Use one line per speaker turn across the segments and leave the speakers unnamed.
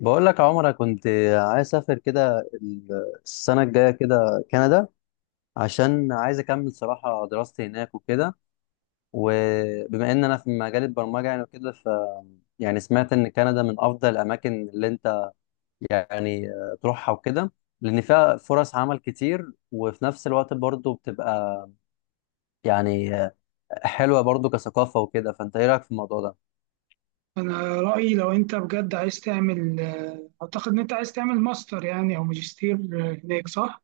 بقول لك يا عمر، أنا كنت عايز اسافر كده السنه الجايه كده كندا. عشان عايز اكمل صراحه دراستي هناك وكده. وبما ان انا في مجال البرمجه يعني وكده، ف يعني سمعت ان كندا من افضل الاماكن اللي انت يعني تروحها وكده. لان فيها فرص عمل كتير، وفي نفس الوقت برضه بتبقى يعني حلوه برضه كثقافه وكده. فانت ايه رايك في الموضوع ده؟
انا رايي لو انت بجد عايز تعمل اعتقد ان انت عايز تعمل ماستر يعني او ماجستير هناك صح.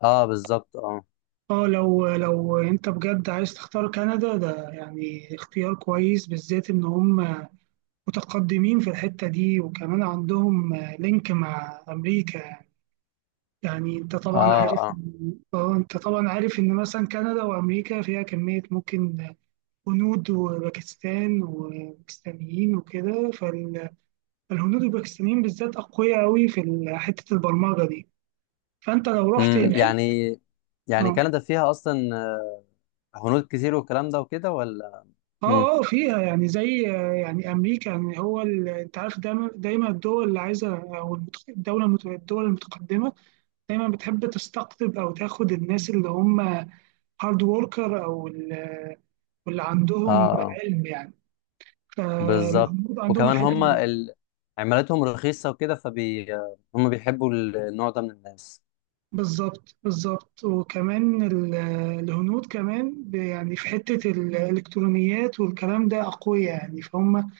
اه بالظبط اه.
لو انت بجد عايز تختار كندا ده يعني اختيار كويس، بالذات ان هم متقدمين في الحته دي، وكمان عندهم لينك مع امريكا يعني. يعني انت طبعا
اه
عارف
اه
انت طبعا عارف ان مثلا كندا وامريكا فيها كميه ممكن هنود وباكستان وباكستانيين وكده. الهنود والباكستانيين بالذات أقوياء أوي في حتة البرمجة دي، فأنت لو رحت هناك.
يعني. يعني
اه
كندا فيها اصلا هنود كتير والكلام ده وكده، ولا؟
اه،
امم.
اه فيها يعني زي يعني أمريكا يعني هو أنت عارف، دايما الدول اللي عايزة، أو الدول المتقدمة دايما بتحب تستقطب أو تاخد الناس اللي هم هارد وركر، أو واللي
اه
عندهم علم يعني.
بالظبط.
فالهنود عندهم
وكمان
الحتة.
هم عملتهم رخيصة وكده فبي. هم بيحبوا النوع ده من الناس.
بالظبط بالظبط. وكمان الهنود كمان يعني في حتة الإلكترونيات والكلام ده أقوياء يعني، فهم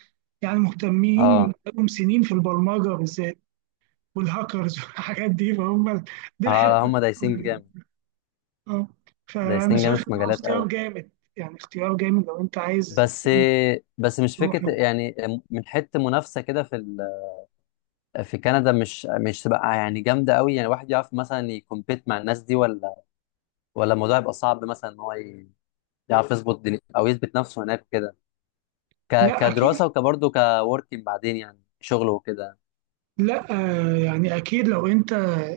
يعني مهتمين
اه
لهم سنين في البرمجة بالذات، والهاكرز والحاجات دي، فهم دي
اه،
الحتة.
هم دايسين جامد.
اه. فأنا
دايسين جامد
شايف
في
إن هو
مجالات
اختيار
قوي.
جامد. يعني اختيار جامد لو أنت عايز
بس بس مش
تروح.
فكرة يعني، من حتة منافسة كده في في كندا مش تبقى يعني جامدة قوي. يعني الواحد يعرف مثلا يكمبيت مع الناس دي، ولا ولا الموضوع يبقى صعب مثلا ان هو يعرف يظبط او يثبت نفسه هناك كده،
لا أكيد،
كدراسة وكبرضه كوركينج، بعدين يعني شغل وكده.
لا يعني أكيد لو أنت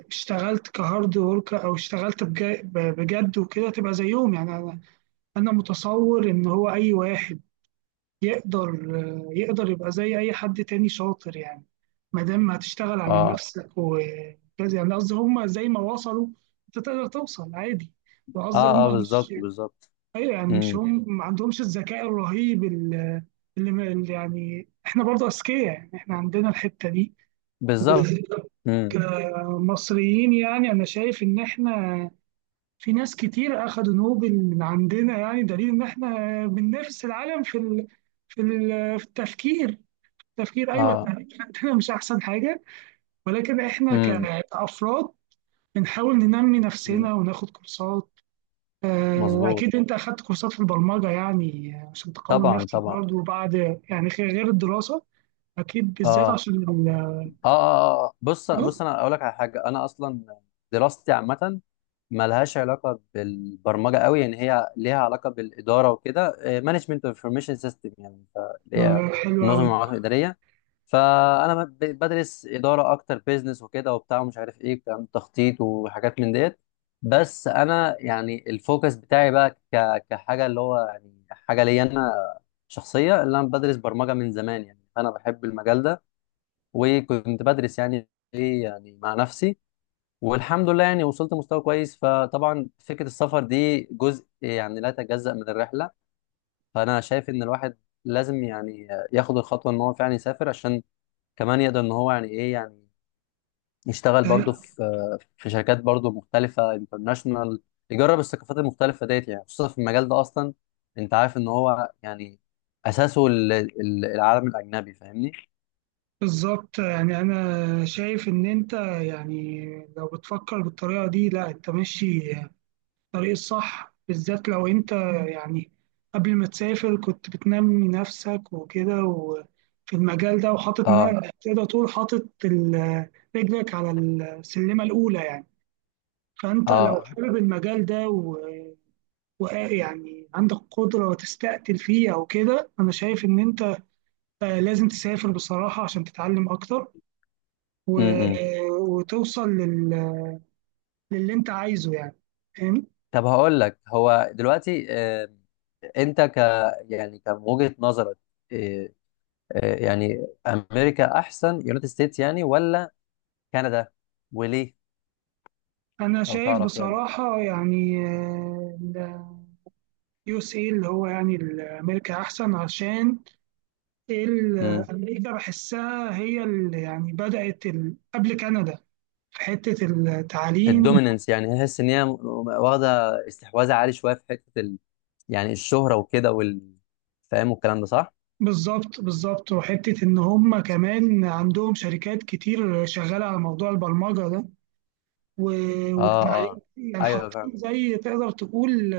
اشتغلت كهارد ورك، أو اشتغلت بجد وكده تبقى زيهم يعني. انا متصور ان هو اي واحد يقدر، يقدر يبقى زي اي حد تاني شاطر يعني. ما دام هتشتغل على
اه
نفسك وكذا يعني، قصدي هم زي ما وصلوا انت تقدر توصل عادي. وقصدي
اه اه
هم مش،
بالظبط بالظبط.
ايوه يعني مش
امم.
هم ما عندهمش الذكاء الرهيب اللي، اللي يعني احنا برضه اذكياء يعني، احنا عندنا الحتة دي
بالظبط.
وبالذات
امم.
كمصريين. يعني انا شايف ان احنا، في ناس كتير أخدوا نوبل من عندنا، يعني دليل إن إحنا بننافس العالم في ال... في ال... في التفكير. التفكير، أيوه
اه.
التفكير عندنا مش أحسن حاجة، ولكن إحنا
امم.
كأفراد بنحاول ننمي
أمم.
نفسنا وناخد كورسات.
مظبوط.
أكيد أنت أخدت كورسات في البرمجة يعني عشان تقوي
طبعا
نفسك
طبعا.
برضه بعد، يعني غير الدراسة، أكيد
اه
بالذات
اه
عشان ال...
اه آه. آه. بص بص انا اقول لك على حاجة. انا اصلا دراستي عامة، ملهاش علاقة بالبرمجة قوي. يعني هي ليها علاقة بالإدارة وكده، مانجمنت انفورميشن سيستم. يعني اللي هي
حلو
منظمة
أوي.
المعلومات الإدارية. فأنا بدرس إدارة أكتر، بيزنس وكده وبتاع، ومش عارف إيه كلام تخطيط وحاجات من ديت. بس أنا يعني الفوكس بتاعي بقى كحاجة اللي هو يعني حاجة ليا أنا شخصية، اللي أنا بدرس برمجة من زمان. يعني أنا بحب المجال ده، وكنت بدرس يعني إيه يعني مع نفسي. والحمد لله يعني وصلت مستوى كويس. فطبعا فكرة السفر دي جزء يعني لا يتجزأ من الرحلة. فأنا شايف إن الواحد لازم يعني ياخد الخطوة إن هو فعلا يسافر، عشان كمان يقدر إن هو يعني إيه يعني يشتغل برضه
طيب،
في شركات برضه مختلفة انترناشونال. يجرب الثقافات المختلفة ديت، يعني خصوصا في المجال ده أصلا. أنت عارف إن هو يعني أساسه العالم الأجنبي. فاهمني؟
بالظبط يعني انا شايف ان انت، يعني لو بتفكر بالطريقه دي، لا انت ماشي الطريق الصح. بالذات لو انت يعني قبل ما تسافر كنت بتنمي نفسك وكده وفي المجال ده، وحاطط
آه
تقدر تقول حاطط رجلك على السلمه الاولى يعني. فانت لو
آه
حابب المجال ده ويعني عندك قدره وتستقتل فيه او كده، انا شايف ان انت لازم تسافر بصراحه عشان تتعلم اكتر
م -م.
وتوصل لل... للي انت عايزه يعني، فاهم.
طب هقول لك، هو دلوقتي انت ك، يعني كان وجهة نظرك آه، يعني امريكا احسن، يونايتد ستيتس يعني، ولا كندا؟ وليه؟
انا
لو
شايف
تعرف يعني.
بصراحة يعني يو اس اي اللي هو يعني امريكا احسن، عشان ال-
امم.
امريكا بحسها هي اللي يعني بدأت ال... قبل كندا في حتة التعليم.
الدوميننس يعني، تحس ان هي واخده استحواذ عالي شويه في حته يعني الشهره وكده وال، فاهم؟ والكلام ده صح؟
بالظبط بالظبط. وحتة إن هم كمان عندهم شركات كتير شغالة على موضوع البرمجة ده،
اه اه
والتعليم يعني
ايوه
حاطين،
فاهم.
زي تقدر تقول،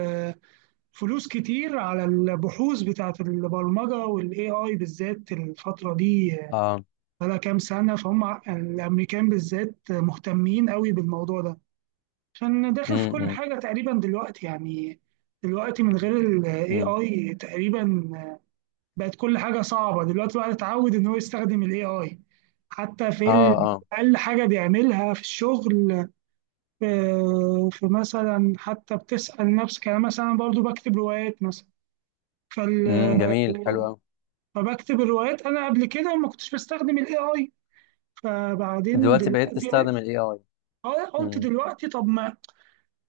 فلوس كتير على البحوث بتاعة البرمجة والاي اي بالذات الفترة دي،
اه
بقالها كام سنة. فهم الامريكان بالذات مهتمين قوي بالموضوع ده، عشان داخل في كل
امم
حاجة تقريبا دلوقتي يعني. دلوقتي من غير الاي
امم
اي تقريبا بقت كل حاجة صعبة، دلوقتي الواحد اتعود ان هو يستخدم الاي اي حتى في
اه اه
اقل حاجة بيعملها في الشغل. في مثلا، حتى بتسأل نفسك، انا مثلا برضو بكتب روايات مثلا، فال...
جميل حلو قوي.
فبكتب الروايات، انا قبل كده ما كنتش بستخدم الاي اي، فبعدين
دلوقتي بقيت
دلوقتي
تستخدم الاي اي؟
قلت
امم.
دلوقتي طب ما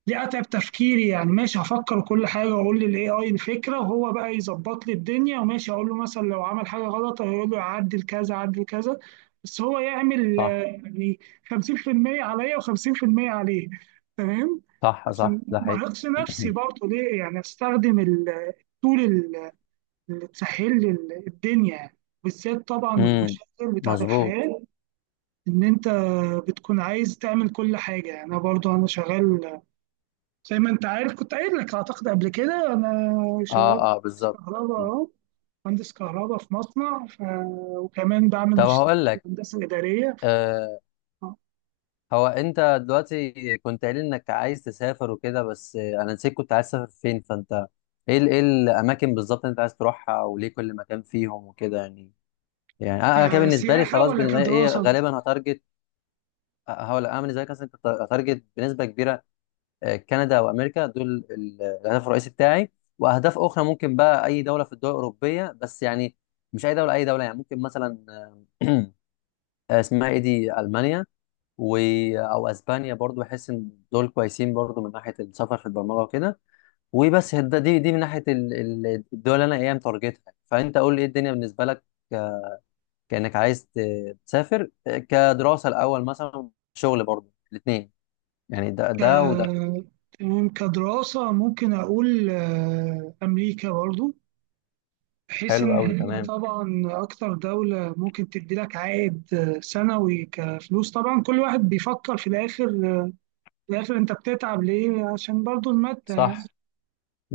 دي اتعب تفكيري يعني، ماشي هفكر وكل حاجه واقول للاي اي الفكره، وهو بقى يظبط لي الدنيا، وماشي اقول له مثلا لو عمل حاجه غلط هيقول له عدل كذا عدل كذا. بس هو يعمل
صح
يعني 50% عليا و50% عليه. تمام،
صح. صح
عشان
ده
ما
حقيقي.
ارهقش نفسي برضه، ليه يعني؟ استخدم التول اللي تسهل لي الدنيا يعني، بالذات طبعا
امم.
المشاغل بتاعت
مظبوط.
الحياة. إن أنت بتكون عايز تعمل كل حاجة يعني. أنا برضو أنا شغال، زي ما أنت عارف كنت قايل لك أعتقد قبل كده، أنا شغال
اه اه
مهندس
بالظبط.
كهرباء أهو، مهندس كهرباء في مصنع ف... وكمان بعمل
طب
ماجستير
هقول
في
لك،
الهندسة الإدارية.
آه، هو انت دلوقتي كنت قايل انك عايز تسافر وكده، بس انا نسيت. كنت عايز تسافر فين؟ فانت ايه ايه الاماكن بالظبط انت عايز تروحها، وليه كل مكان فيهم وكده يعني؟ يعني أنا كده بالنسبه لي
كسياحة
خلاص.
ولا
بالنسبه لي ايه،
كدراسة؟
غالبا هتارجت. هقول لك، انا بالنسبه لي مثلا هتارجت بنسبه كبيره كندا وامريكا، دول الهدف الرئيسي بتاعي. واهداف اخرى ممكن بقى اي دوله في الدول الاوروبيه. بس يعني مش اي دوله اي دوله يعني، ممكن مثلا آه، اسمها ايه دي، المانيا، و... او اسبانيا برضو. بحس ان دول كويسين برضو من ناحيه السفر في البرمجه وكده. وبس دي من ناحيه الدول اللي انا ايه متارجتها. فانت قول لي ايه الدنيا بالنسبه لك، ك- كانك عايز تسافر كدراسه الاول مثلا، شغل برضو، الاثنين يعني. ده
ك...
ده وده.
تمام، كدراسة ممكن أقول أمريكا برضو، بحيث
حلو
إن
قوي
هي
تمام.
طبعا أكتر دولة ممكن تدي لك عائد سنوي كفلوس. طبعا كل واحد بيفكر في الآخر، في الآخر أنت بتتعب ليه؟ عشان برضو المادة.
صح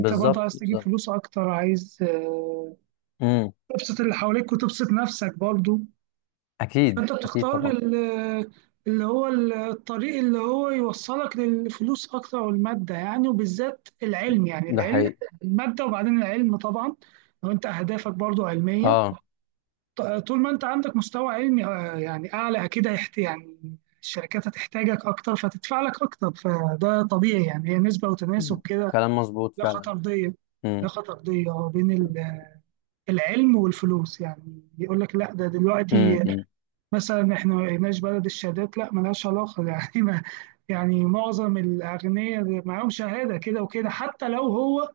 أنت برضو عايز تجيب
بالظبط.
فلوس أكتر، عايز
امم.
تبسط اللي حواليك وتبسط نفسك برضو.
اكيد
فأنت
اكيد
بتختار
طبعا.
اللي هو الطريق اللي هو يوصلك للفلوس أكتر والمادة يعني، وبالذات العلم يعني.
ده
العلم،
حقيقي.
المادة وبعدين العلم طبعا. لو أنت أهدافك برضو علمية،
اه
طول ما انت عندك مستوى علمي يعني اعلى، اكيد هيحت يعني الشركات هتحتاجك اكتر فتدفع لك اكتر، فده طبيعي يعني، هي نسبة وتناسب
مم.
كده.
كلام مظبوط
لا
فعلا.
خطردية، لا
امم
خطردية بين العلم والفلوس، يعني يقول لك لا ده دلوقتي
أمم.
مثلا احنا ما بقيناش بلد الشهادات، لا ملهاش علاقة يعني، ما يعني معظم الاغنياء معاهم شهادة كده وكده، حتى لو هو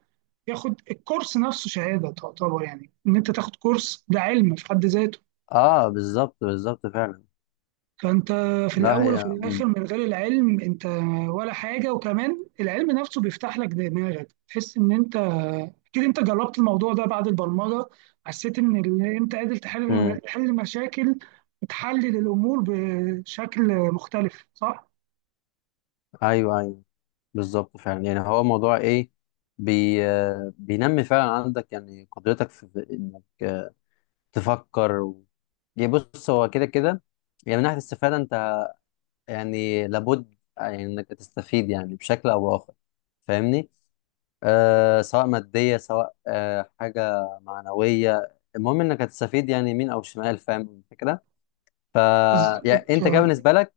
ياخد الكورس نفسه شهادة، تعتبر يعني ان انت تاخد كورس ده علم في حد ذاته.
اه بالظبط بالظبط فعلا.
فانت في
لا
الاول
هي
وفي
امم.
الاخر من غير العلم انت ولا حاجه. وكمان العلم نفسه بيفتح لك دماغك، تحس ان انت، اكيد انت جربت الموضوع ده بعد البرمجه، حسيت ان انت قادر تحل،
امم.
تحل مشاكل وتحلل الامور بشكل مختلف، صح؟
ايوه ايوه. بالظبط فعلا. يعني هو موضوع ايه، بي آه، بينمي فعلا عندك يعني قدرتك في انك تفكر و... يعني بص، هو كده كده. يعني من ناحيه الاستفاده، انت يعني لابد يعني انك تستفيد يعني بشكل او باخر. فاهمني؟ آه، سواء مادية، سواء آه حاجة معنوية، المهم انك هتستفيد يعني يمين او شمال. فاهم الفكرة؟ ف يعني
بالظبط.
انت كده بالنسبة لك،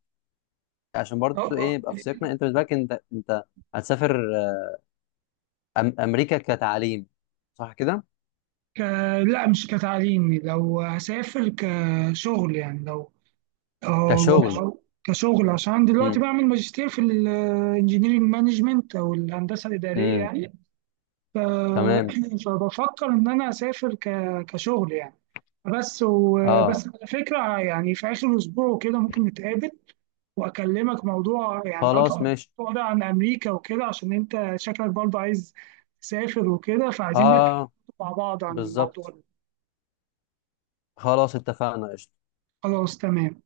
عشان برضو ايه
آه.
يبقى في سياقنا. انت بالنسبة لك انت هتسافر أم امريكا كتعليم، صح كده؟
ك... لا مش كتعليم، لو هسافر كشغل يعني، لو اه وانا
كشغل.
صغير، كشغل عشان أنا دلوقتي
امم
بعمل ماجستير في الانجينيرنج مانجمنت او الهندسه الاداريه
امم
يعني، ف...
تمام.
فبفكر ان انا اسافر ك... كشغل يعني بس.
اه.
وبس على فكره، يعني في اخر اسبوع وكده ممكن نتقابل واكلمك موضوع يعني اكتر،
خلاص ماشي.
موضوع ده عن امريكا وكده، عشان انت شكلك برضه عايز تسافر وكده، فعايزين نبحث
اه
مع بعض عن الموضوع
بالظبط.
ده.
خلاص اتفقنا.
خلاص تمام.